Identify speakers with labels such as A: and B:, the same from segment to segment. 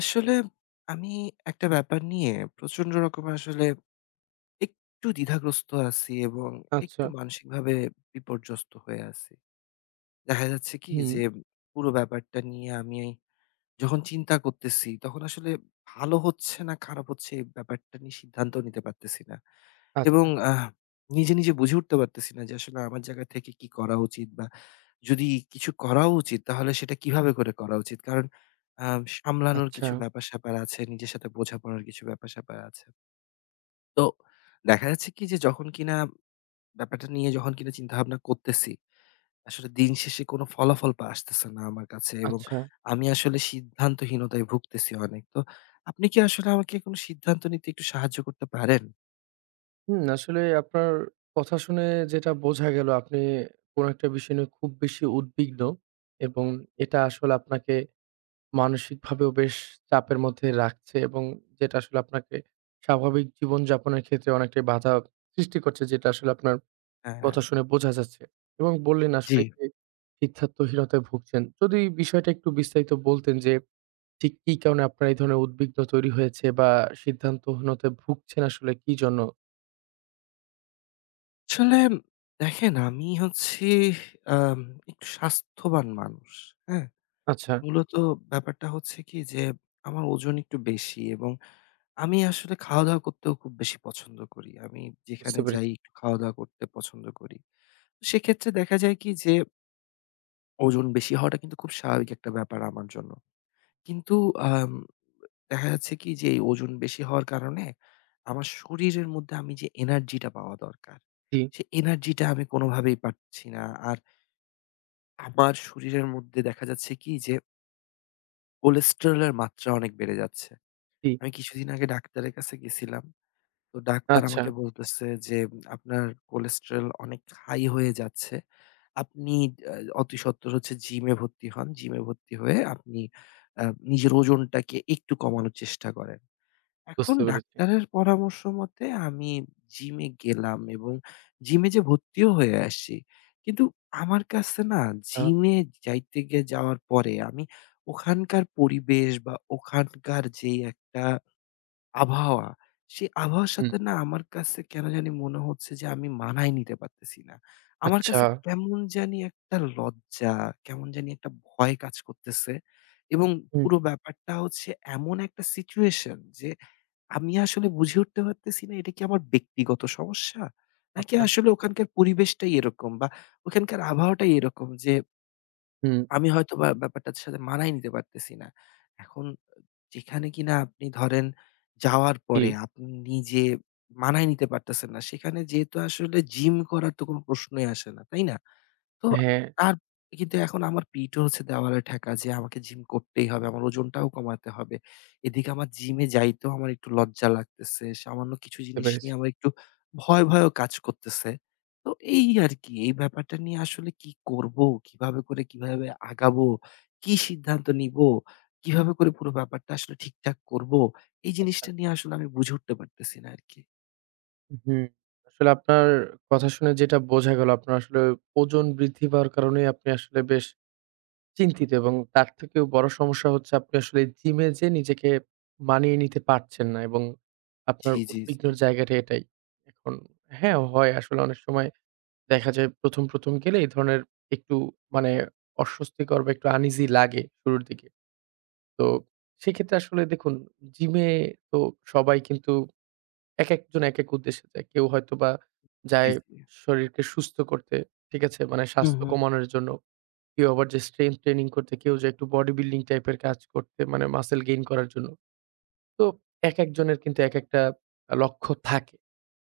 A: আসলে আমি একটা ব্যাপার নিয়ে প্রচন্ড রকম আসলে একটু দ্বিধাগ্রস্ত আছি এবং
B: আচ্ছা,
A: একটু মানসিকভাবে বিপর্যস্ত হয়ে আছি। দেখা যাচ্ছে কি
B: হুম,
A: যে পুরো ব্যাপারটা নিয়ে আমি যখন চিন্তা করতেছি, তখন আসলে ভালো হচ্ছে না খারাপ হচ্ছে এই ব্যাপারটা নিয়ে সিদ্ধান্ত নিতে পারতেছি না। এবং
B: আচ্ছা,
A: নিজে বুঝে উঠতে পারতেছি না যে আসলে আমার জায়গা থেকে কি করা উচিত বা যদি কিছু করাও উচিত তাহলে সেটা কিভাবে করে করা উচিত? কারণ সামলানোর
B: আচ্ছা,
A: কিছু ব্যাপার-স্যাপার আছে, নিজের সাথে বোঝাপড়ার কিছু ব্যাপার-স্যাপার আছে। তো দেখা যাচ্ছে কি যে যখন কিনা ব্যাপারটা নিয়ে যখন কিনা চিন্তাভাবনা করতেছি আসলে দিন শেষে কোনো ফলাফল আসতেছে না আমার কাছে এবং
B: আচ্ছা।
A: আমি আসলে সিদ্ধান্তহীনতায় ভুগতেছি অনেক। তো আপনি কি আসলে আমাকে কোনো সিদ্ধান্ত নিতে একটু সাহায্য করতে পারেন?
B: হুম, আসলে আপনার কথা শুনে যেটা বোঝা গেল আপনি কোন একটা বিষয় নিয়ে খুব বেশি উদ্বিগ্ন, এবং এটা আসলে আপনাকে মানসিকভাবেও বেশ চাপের মধ্যে রাখছে, এবং যেটা আসলে আপনাকে স্বাভাবিক জীবনযাপনের ক্ষেত্রে অনেকটাই বাধা সৃষ্টি করছে, যেটা আসলে আপনার
A: হ্যাঁ।
B: কথা শুনে বোঝা যাচ্ছে। এবং বললেন
A: জি।
B: আসলে যে সিদ্ধান্তহীনতায় ভুগছেন। যদি বিষয়টা একটু বিস্তারিত বলতেন যে ঠিক কি কারণে আপনার এই ধরনের উদ্বিগ্ন তৈরি হয়েছে, বা সিদ্ধান্তহীনতায় ভুগছেন আসলে কি জন্য?
A: আসলে দেখেন আমি হচ্ছি আম একটু স্বাস্থ্যবান মানুষ। হ্যাঁ?
B: আচ্ছা,
A: মূলত ব্যাপারটা হচ্ছে কি যে আমার ওজন একটু বেশি এবং আমি আসলে খাওয়া-দাওয়া করতেও খুব বেশি পছন্দ করি। আমি যেখানে
B: বুঝতে
A: যাই
B: পেরেছি।
A: একটু খাওয়া-দাওয়া করতে পছন্দ করি। সেক্ষেত্রে দেখা যায় কি যে ওজন বেশি হওয়াটা কিন্তু খুব স্বাভাবিক একটা ব্যাপার আমার জন্য। কিন্তু আম দেখা যাচ্ছে কি যে এই ওজন বেশি হওয়ার কারণে আমার শরীরের মধ্যে আমি যে এনার্জি টা পাওয়া দরকার,
B: জি,
A: সে এনার্জি টা আমি কোনোভাবেই পাচ্ছি না। আর আমার শরীরের মধ্যে দেখা যাচ্ছে কি যে কোলেস্টেরল এর মাত্রা অনেক বেড়ে যাচ্ছে।
B: জি।
A: আমি কিছুদিন আগে ডাক্তারের কাছে গেছিলাম। তো ডাক্তার
B: আচ্ছা,
A: আমাকে বলতেছে যে, "আপনার কোলেস্টেরল অনেক হাই হয়ে যাচ্ছে। আপনি আ অতি সত্বর হচ্ছে জিমে ভর্তি হন। জিমে ভর্তি হয়ে আপনি আ নিজের ওজনটাকে একটু কমানোর চেষ্টা করেন।" এখন
B: বুঝতে পেরেছি।
A: ডাক্তারের পরামর্শ মতে আমি জিমে গেলাম এবং জিমে যে ভর্তিও হয়ে আসছি। কিন্তু আমার কাছে না
B: আ
A: জিমে যাইতে গে যাওয়ার পরে আমি ওখানকার পরিবেশ বা ওখানকার যেই একটা আবহাওয়া, সেই আবহাওয়ার
B: হুম,
A: সাথে না আমার কাছে কেন জানি মনে হচ্ছে যে আমি মানায় নিতে পারতেছি না। আমার
B: আচ্ছা,
A: কাছে কেমন জানি একটা লজ্জা, কেমন জানি একটা ভয় কাজ করতেছে এবং
B: হুম,
A: পুরো ব্যাপারটা হচ্ছে এমন একটা সিচুয়েশন যে আমি আসলে বুঝে উঠতে পারতেছি না এটা কি আমার ব্যক্তিগত সমস্যা? নাকি
B: আচ্ছা,
A: আসলে ওখানকার পরিবেশটাই এরকম বা ওখানকার আবহাওয়াটাই এরকম যে
B: হুম,
A: আমি হয়তোবা ব্যাপারটার সাথে মানায় নিতে পারতেছি না। এখন যেখানে কিনা আপনি ধরেন যাওয়ার
B: জি।
A: পরে আপনি নিজে মানায় নিতে পারতেছেন না, সেখানে যেহেতু আসলে জিম করার তো কোনো প্রশ্নই আসে না, তাই না? তো
B: হ্যাঁ,
A: তার কিন্তু এখন আমার পিঠও হচ্ছে দেওয়ালে ঠেকা যে আমাকে জিম করতেই হবে। আমার ওজনটাও কমাতে হবে। এদিকে আমার জিমে যাইতেও আমার একটু লজ্জা লাগতেছে। সামান্য কিছু
B: বুঝতে
A: জিনিস
B: পেরেছি।
A: নিয়ে আমার একটু ভয়ও কাজ করতেছে। তো এই আরকি এই ব্যাপারটা নিয়ে আসলে কি করব? কিভাবে করে কিভাবে আগাবো? কি সিদ্ধান্ত নিবো? কিভাবে করে পুরো ব্যাপারটা আসলে ঠিকঠাক করব? এই
B: আচ্ছা,
A: জিনিসটা নিয়ে আসলে আমি বুঝে উঠতে পারতেছি না আরকি।
B: হুম। আসলে আপনার কথা শুনে যেটা বোঝা গেল আপনার আসলে ওজন বৃদ্ধি পাওয়ার কারণেই আপনি আসলে বেশ চিন্তিত, এবং তার থেকেও বড় সমস্যা হচ্ছে আপনি আসলে জিমে যেয়ে নিজেকে মানিয়ে নিতে পারছেন না, এবং আপনার
A: জি, জি, জি।
B: উদ্বিগ্নর জায়গাটা এটাই। এখন হ্যাঁ, হয় আসলে অনেক সময় দেখা যায় ১ম, ১ম গেলে এই ধরনের একটু মানে অস্বস্তিকর বা একটু আনইজি লাগে শুরুর দিকে। তো সেক্ষেত্রে আসলে দেখুন, জিমে তো সবাই কিন্তু একেকজন একেক উদ্দেশ্যে যায়। কেউ হয়তোবা
A: জি,
B: যায়
A: জি।
B: শরীরকে সুস্থ করতে, ঠিক আছে? মানে
A: হুম,
B: স্বাস্থ্য
A: হুম।
B: কমানোর জন্য। কেউ আবার যে স্ট্রেংথ ট্রেনিং করতে, কেউ যে একটু বডি বিল্ডিং টাইপের কাজ করতে, মানে মাসল গেইন করার জন্য। তো একেকজনের কিন্তু একেকটা লক্ষ্য থাকে।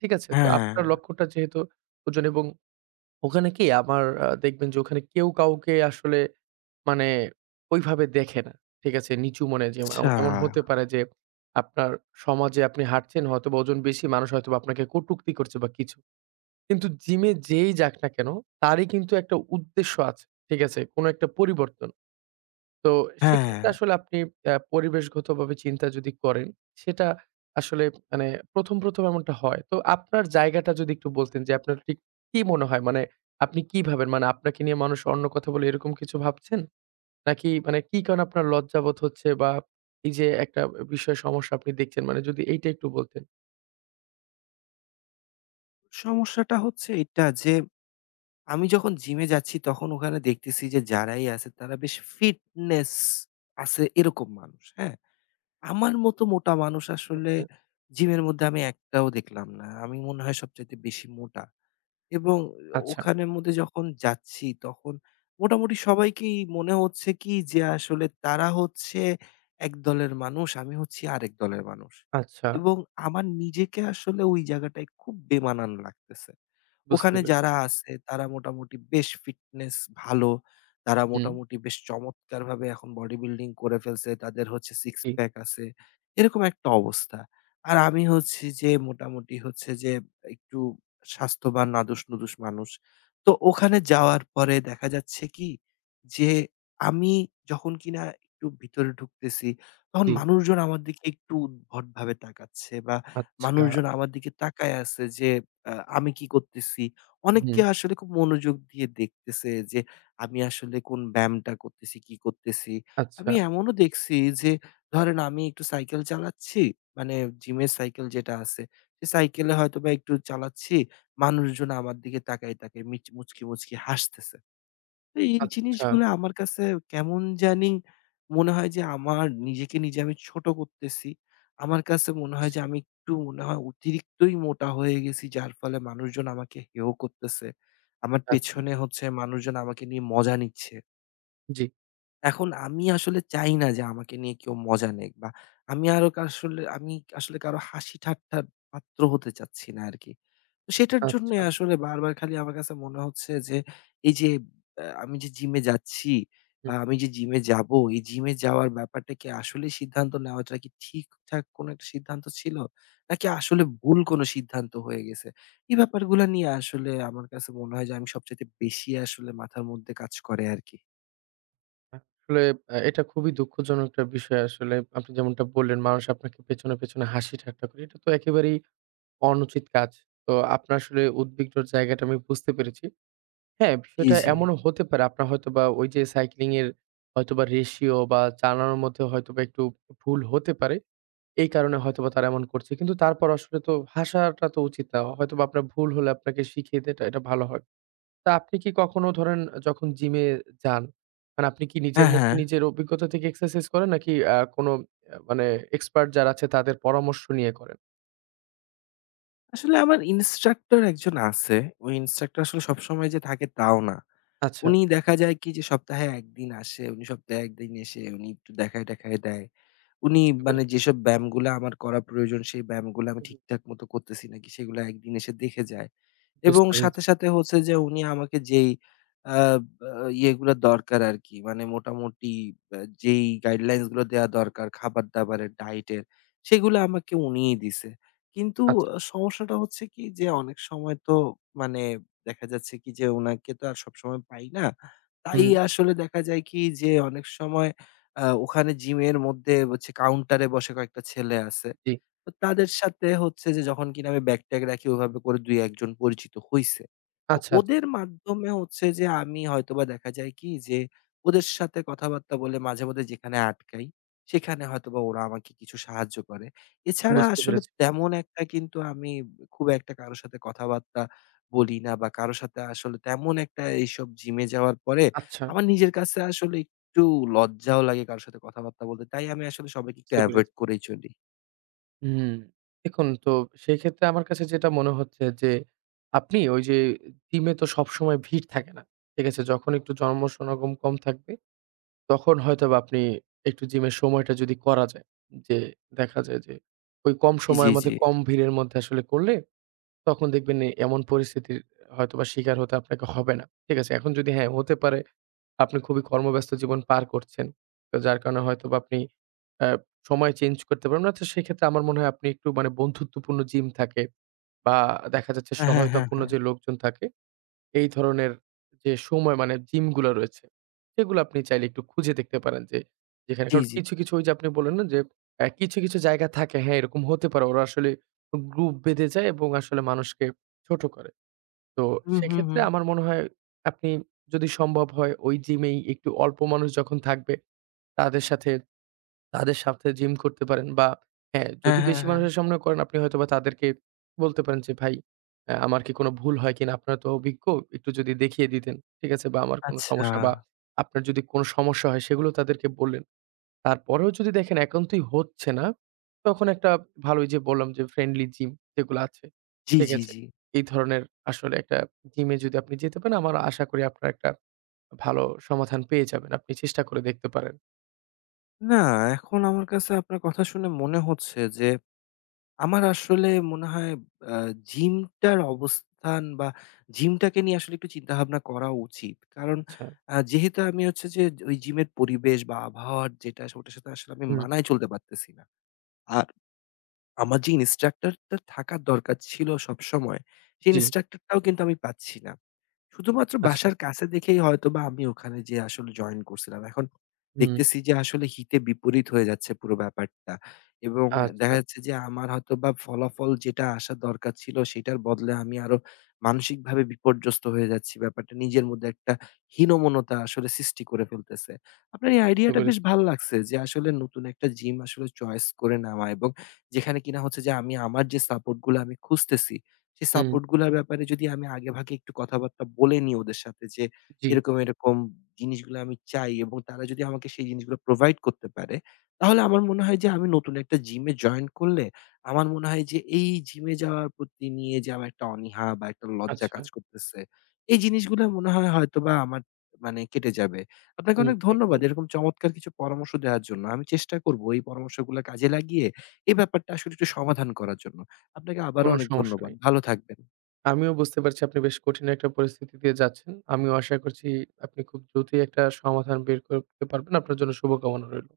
B: ঠিক আছে? তো
A: হ্যাঁ।
B: আপনার লক্ষ্যটা যেহেতু ওজন, এবং ওখানে কি আমার দেখবেন যে ওখানে কেউ কাউকে আসলে মানে ওইভাবে দেখে না। ঠিক আছে? নিচু মনে যে এম
A: আচ্ছা।
B: এমন হতে পারে যে আপনার সমাজে আপনি হাঁটছেন হয়তোবা ওজন বেশি মানুষ, হয়তোবা আপনাকে কটুক্তি করছে বা কিছু। কিন্তু জিমে যেই যাক না কেন, তারই কিন্তু একটা উদ্দেশ্য আছে। ঠিক আছে? কোনো একটা পরিবর্তন। তো
A: হ্যাঁ।
B: সেক্ষেত্রে আসলে আপনি পরিবেশগতভাবে চিন্তা যদি করেন, সেটা আসলে মানে ১ম, ১ম এমনটা হয়। তো আপনার জায়গাটা যদি একটু বলতেন যে আপনার ঠিক কি মনে হয়? মানে আপনি কি ভাবেন? মানে আপনাকে নিয়ে মানুষ অন্য কথা বলে এরকম কিছু ভাবছেন? নাকি মানে কি কারণে আপনার লজ্জাবোধ হচ্ছে, বা এই যে একটা বিষয় সমস্যা আপনি দেখছেন, মানে যদি এইটা একটু বলতেন?
A: সমস্যাটা হচ্ছে এটা যে, আমি যখন জিমে যাচ্ছি তখন ওখানে দেখতেছি যে যারাই আছে তারা বেশ ফিটনেস আছে এরকম মানুষ, হ্যাঁ? আমার মতো মোটা মানুষ আসলে
B: ওকে।
A: জিমের মধ্যে আমি একটাও দেখলাম না। আমি মনে হয় সবচাইতে বেশি মোটা এবং
B: আচ্ছা,
A: ওখানের মধ্যে যখন যাচ্ছি তখন মোটামুটি সবাইকেই মনে হচ্ছে কি যে আসলে তারা হচ্ছে এক দলের মানুষ, আমি হচ্ছি আরেক দলের মানুষ
B: আচ্ছা।
A: এবং আমার নিজেকে আসলে ওই জায়গাটায় খুব বেমানান লাগতেছে।
B: বুঝতে
A: ওখানে
B: পেরেছি।
A: যারা আছে তারা মোটামুটি বেশ ফিটনেস ভালো। তারা
B: হুম,
A: মোটামুটি বেশ চমৎকারভাবে এখন বডি বিল্ডিং করে ফেলছে। তাদের হচ্ছে সিক্স
B: জি,
A: প্যাক আছে। এরকম একটা অবস্থা। আর আমি হচ্ছি যে মোটামুটি হচ্ছে যে একটু স্বাস্থ্যবান নাদুস-নুদুস মানুষ। তো ওখানে যাওয়ার পরে দেখা যাচ্ছে কি যে আমি যখন কিনা একটু ভিতরে ঢুকতেছি তখন
B: জি।
A: মানুষজন আমার দিকে একটু উদ্ভটভাবে তাকাচ্ছে বা
B: আচ্ছা।
A: মানুষজন আমার দিকে তাকায় আছে যে আমি কি করতেছি? অনেককে
B: হুম,
A: আসলে খুব মনোযোগ দিয়ে দেখতেছে যে আমি আসলে কোন ব্যায়ামটা করতেছি, কি করতেছি।
B: আচ্ছা।
A: আমি এমনও দেখছি যে ধরেন আমি একটু সাইকেল চালাচ্ছি, মানে জিমের সাইকেল যেটা আছে, সে সাইকেলে হয়তোবা একটু চালাচ্ছি। মানুষজন আমার দিকে তাকায়, তাকায় মুচকি, মুচকি হাসতেছে। তো এই
B: আচ্ছা।
A: জিনিসগুলো আমার কাছে কেমন জানি মনে হয় যে আমার নিজেকে নিজে আমি ছোট করতেছি। আমার কাছে মনে হয় যে
B: বুঝেছি।
A: আমি একটু মনে হয় অতিরিক্তই মোটা হয়ে গেছি যার ফলে মানুষজন আমাকে হেয় করতেছে। আমার
B: আচ্ছা,
A: পেছনে হচ্ছে মানুষজন আমাকে নিয়ে মজা নিচ্ছে।
B: জি।
A: এখন আমি আসলে চাই না যে আমাকে নিয়ে কেউ মজা নিক বা আমি আরো আসলে আমি আসলে কারো হাসি ঠাট্টার পাত্র হতে চাচ্ছি না আরকি। তো সেটার জন্যই
B: আচ্ছা,
A: আসলে বারবার খালি আমার কাছে মনে হচ্ছে যে, এই যে আমি যে জিমে যাচ্ছি বা
B: হুম,
A: আমি যে জিমে যাবো, এই জিমে যাওয়ার ব্যাপারটা কি আসলে সিদ্ধান্ত নেওয়াটা কি ঠিকঠাক কোনো একটা সিদ্ধান্ত ছিল? নাকি আসলে ভুল কোনো সিদ্ধান্ত হয়ে গেছে? এই ব্যাপারগুলা নিয়ে আসলে আমার কাছে মনে হয় যে আমি সবচাইতে বেশি আসলে মাথার মধ্যে কাজ করে আরকি।
B: আসলে এটা খুবই দুঃখজনক একটা বিষয় আসলে। আপনি যেমনটা বললেন, মানুষ আপনাকে পেছনে, পেছনে হাসি ঠাট্টা করে। এটা তো একেবারেই অনুচিত কাজ। তো আপনার আসলে উদ্বিগ্নর জায়গাটা আমি বুঝতে পেরেছি। হ্যাঁ,
A: জি,
B: বিষয়টা
A: জি।
B: এমনও হতে পারে আপনার হয়তোবা ওই যে সাইক্লিং এর হয়তোবা রেশিও বা চালানোর মধ্যে হয়তোবা একটু ভুল হতে পারে। এই কারণে হয়তোবা তারা এমন করছে। কিন্তু তারপর আসলে তো হাসাটা তো উচিত না। হয়তোবা আপনার ভুল হলে আপনাকে শিখিয়ে দেয়, এটা, এটা ভালো হয়। তা আপনি কি কখনো ধরেন যখন জিমে যান, মানে আপনি কি নিজের
A: হ্যাঁ,
B: মতো
A: হ্যাঁ।
B: নিজের অভিজ্ঞতা থেকে এক্সারসাইজ করেন, নাকি কোনো মানে এক্সপার্ট যারা আছে তাদের পরামর্শ নিয়ে করেন?
A: আসলে আমার ইন্সট্রাক্টর একজন আছে। ওই ইন্সট্রাক্টর আসলে সবসময় যে থাকে তাও না।
B: আচ্ছা,
A: উনি দেখা যায় কি যে সপ্তাহে ১ দিন আসে। উনি সপ্তাহে ১ দিন এসে উনি একটু দেখায়-টেখায় দেয়। উনি
B: বুঝতে
A: মানে
B: পেরেছি।
A: যেসব ব্যায়ামগুলা আমার করা প্রয়োজন সেই ব্যায়ামগুলা আমি
B: হুম,
A: ঠিকঠাক মতো করতেছি নাকি সেগুলা একদিন এসে দেখে যায়। এবং
B: বুঝতে পেরেছি।
A: সাথে, সাথে হচ্ছে যে উনি আমাকে যেই আ বা ইয়েগুলা দরকার আরকি মানে মোটামুটি যেই গাইডলাইনস গুলো দেয়া দরকার খাবার-দাবারের, ডায়েটের সেগুলো আমাকে উনিই দিছে। কিন্তু
B: আচ্ছা,
A: সমস্যাটা হচ্ছে কি যে অনেক সময় তো মানে দেখা যাচ্ছে কি যে উনাকে তো আর সবসময় পাই না। তাই
B: হুম,
A: আসলে দেখা যায় কি যে অনেক সময় ওখানে জিমের মধ্যে হচ্ছে কাউন্টারে বসে কয়েকটা ছেলে আছে।
B: জি।
A: তো তাদের সাথে হচ্ছে যে যখন কিনা আমি ব্যাগ-ট্যাগ রাখি ওভাবে করে ২-১ জন পরিচিত হইছে। তো
B: আচ্ছা, আচ্ছা,
A: ওদের মাধ্যমে হচ্ছে যে আমি হয়তোবা দেখা যায় কি যে ওদের সাথে কথাবার্তা বলে মাঝে মধ্যে যেখানে আটকাই, সেখানে হয়তোবা ওরা আমাকে কিছু সাহায্য করে। এছাড়া
B: বুঝতে
A: আসলে
B: পেরেছি।
A: তেমন একটা কিন্তু আমি খুব একটা কারো সাথে কথাবার্তা বলি না বা কারো সাথে আসলে তেমন একটা এইসব জিমে যাওয়ার পরে
B: আচ্ছা,
A: আমার নিজের কাছে আসলে একটু লজ্জাও লাগে কারো সাথে কথাবার্তা বলতে। তাই আমি আসলে সবাইকে একটু
B: বুঝতে
A: এভয়েড
B: পেরেছি।
A: করেই চলি।
B: হুম, দেখুন তো, সেক্ষেত্রে আমার কাছে যেটা মনে হচ্ছে যে আপনি ওই যে জিমে তো সবসময় ভিড় থাকে না। ঠিক আছে? যখন একটু জনসমাগম কম থাকবে, তখন হয়তোবা আপনি একটু জিমের সময়টা যদি করা যায়, যে দেখা যায় যে ওই কম সময়ের
A: জি, জি।
B: মধ্যে, কম ভিড়ের মধ্যে আসলে করলে তখন দেখবেন এ এমন পরিস্থিতির হয়তোবা শিকার হতে আপনাকে হবে না। ঠিক আছে? এখন যদি হ্যাঁ, হতে পারে আপনি খুবই কর্মব্যস্ত জীবন পার করছেন। তো যার কারণে হয়তোবা আপনি অ্যা সময় চেঞ্জ করতে পারবেন না। তো সেক্ষেত্রে আমার মনে হয় আপনি একটু মানে বন্ধুত্বপূর্ণ জিম থাকে, বা দেখা যাচ্ছে
A: হ্যাঁ, হ্যাঁ, হ্যাঁ,
B: সহায়তাপূর্ণ
A: হ্যাঁ।
B: যে লোকজন থাকে, এই ধরনের যে সময় মানে জিমগুলা রয়েছে, সেগুলো আপনি চাইলে একটু খুঁজে দেখতে পারেন, যে যেখানে
A: জি,
B: কারণ
A: জি।
B: কিছু, কিছু ওই যে আপনি বললেন না যে কিছু, কিছু জায়গা থাকে, হ্যাঁ, এরকম হতে পারে। ওরা আসলে গ্রুপ বেঁধে যায় এবং আসলে মানুষকে ছোট করে। তো
A: হুম, হুম,
B: সেক্ষেত্রে
A: হুম।
B: আমার মনে হয় আপনি, যদি সম্ভব হয়, ওই জিমেই একটু অল্প মানুষ যখন থাকবে তাদের সাথে তাদের সাথে জিম করতে পারেন, বা হ্যাঁ,
A: হ্যাঁ,
B: যদি
A: হ্যাঁ,
B: বেশি
A: হ্যাঁ।
B: মানুষের সামনে করেন আপনি হয়তোবা তাদেরকে বলতে পারেন যে, "ভাই, আমার কি কোনো ভুল হয় কিনা? আপনারা তো অভিজ্ঞ, একটু যদি দেখিয়ে দিতেন।" ঠিক আছে? বা আমার কোনো
A: আচ্ছা।
B: সমস্যা বা আপনার যদি কোনো সমস্যা হয় সেগুলো তাদেরকে বললেন। তারপরেও যদি দেখেন একান্তই হচ্ছে না, তখন একটা ভালো ওই যে বললাম যে ফ্রেন্ডলি জিম যেগুলো আছে,
A: জি,
B: ঠিক
A: জি,
B: আছে?
A: জি।
B: এই ধরনের আসলে একটা জিমে যদি আপনি যেতে পারেন, আমার আশা করি আপনার একটা ভালো সমাধান পেয়ে যাবেন। আপনি চেষ্টা করে দেখতে পারেন।
A: না, এখন আমার কাছে আপনার কথা শুনে মনে হচ্ছে যে, আমার আসলে মনে হয় আ জিমটার অবস্থান বা জিমটাকে নিয়ে আসলে একটু চিন্তাভাবনা করা উচিত। কারণ
B: আচ্ছা।
A: যেহেতু আমি হচ্ছে যে ওই জিমের পরিবেশ বা আবহাওয়ার যেটা ওটার সাথে আসলে আমি
B: হুম,
A: মানায় চলতে পারতেছি না। আর আমার যে ইন্সট্রাক্টরটা থাকার দরকার ছিল সবসময়, সেই
B: জি,
A: ইন্সট্রাক্টরটাও কিন্তু আমি পাচ্ছি না। শুধুমাত্র
B: আচ্ছা।
A: বাসার কাছে দেখেই হয়তোবা আমি ওখানে যেয়ে আসলে জয়েন করছিলাম। এখন
B: হুম,
A: দেখতেছি যে আসলে হিতে বিপরীত হয়ে যাচ্ছে পুরো ব্যাপারটা। এবং দেখা
B: আচ্ছা,
A: যাচ্ছে যে আমার হয়তোবা ফলাফল যেটা আসা দরকার ছিল সেটার বদলে আমি আরো মানসিকভাবে বিপর্যস্ত হয়ে যাচ্ছি। ব্যাপারটা নিজের মধ্যে একটা হীনমন্যতা আসলে সৃষ্টি করে ফেলতেছে। আপনার এই
B: বুঝতে
A: আইডিয়াটা বেশ
B: পেরেছি।
A: ভাল লাগছে যে আসলে নতুন একটা জিম আসলে চয়েস করে নেওয়া এবং যেখানে কিনা হচ্ছে যে আমি আমার যে সাপোর্ট গুলো আমি খুঁজতেছি, সেই
B: হুম,
A: সাপোর্ট গুলার ব্যাপারে যদি আমি আগেভাগে একটু কথাবার্তা বলে নিই ওদের সাথে যে
B: জি,
A: এরকম, এরকম জিনিসগুলো আমি চাই এবং তারা যদি আমাকে সেই জিনিসগুলো প্রোভাইড করতে পারে, তাহলে আমার মনে হয় যে আমি নতুন একটা জিমে জয়েন করলে আমার মনে হয় যে এই জিমে যাওয়ার প্রতি নিয়ে যে আমার একটা অনীহা বা একটা লজ্জা
B: আচ্ছা।
A: কাজ করতেছে, এই জিনিসগুলো মনে হয় হয়তোবা আমার মানে কেটে যাবে। আপনাকে
B: হুম,
A: অনেক ধন্যবাদ
B: একদম।
A: এরকম চমৎকার কিছু পরামর্শ দেওয়ার জন্য। আমি চেষ্টা করব এই পরামর্শগুলো কাজে লাগিয়ে এই ব্যাপারটা আসলে একটু সমাধান করার জন্য। আপনাকে আবারও
B: কোন
A: অনেক
B: সমস্যা
A: ধন্যবাদ।
B: নেই।
A: ভালো থাকবেন।
B: আমিও বুঝতে পারছি আপনি বেশ কঠিন একটা পরিস্থিতি দিয়ে যাচ্ছেন। আমিও আশা করছি আপনি খুব দ্রুতই একটা সমাধান বের করতে পারবেন। আপনার জন্য শুভকামনা রইল।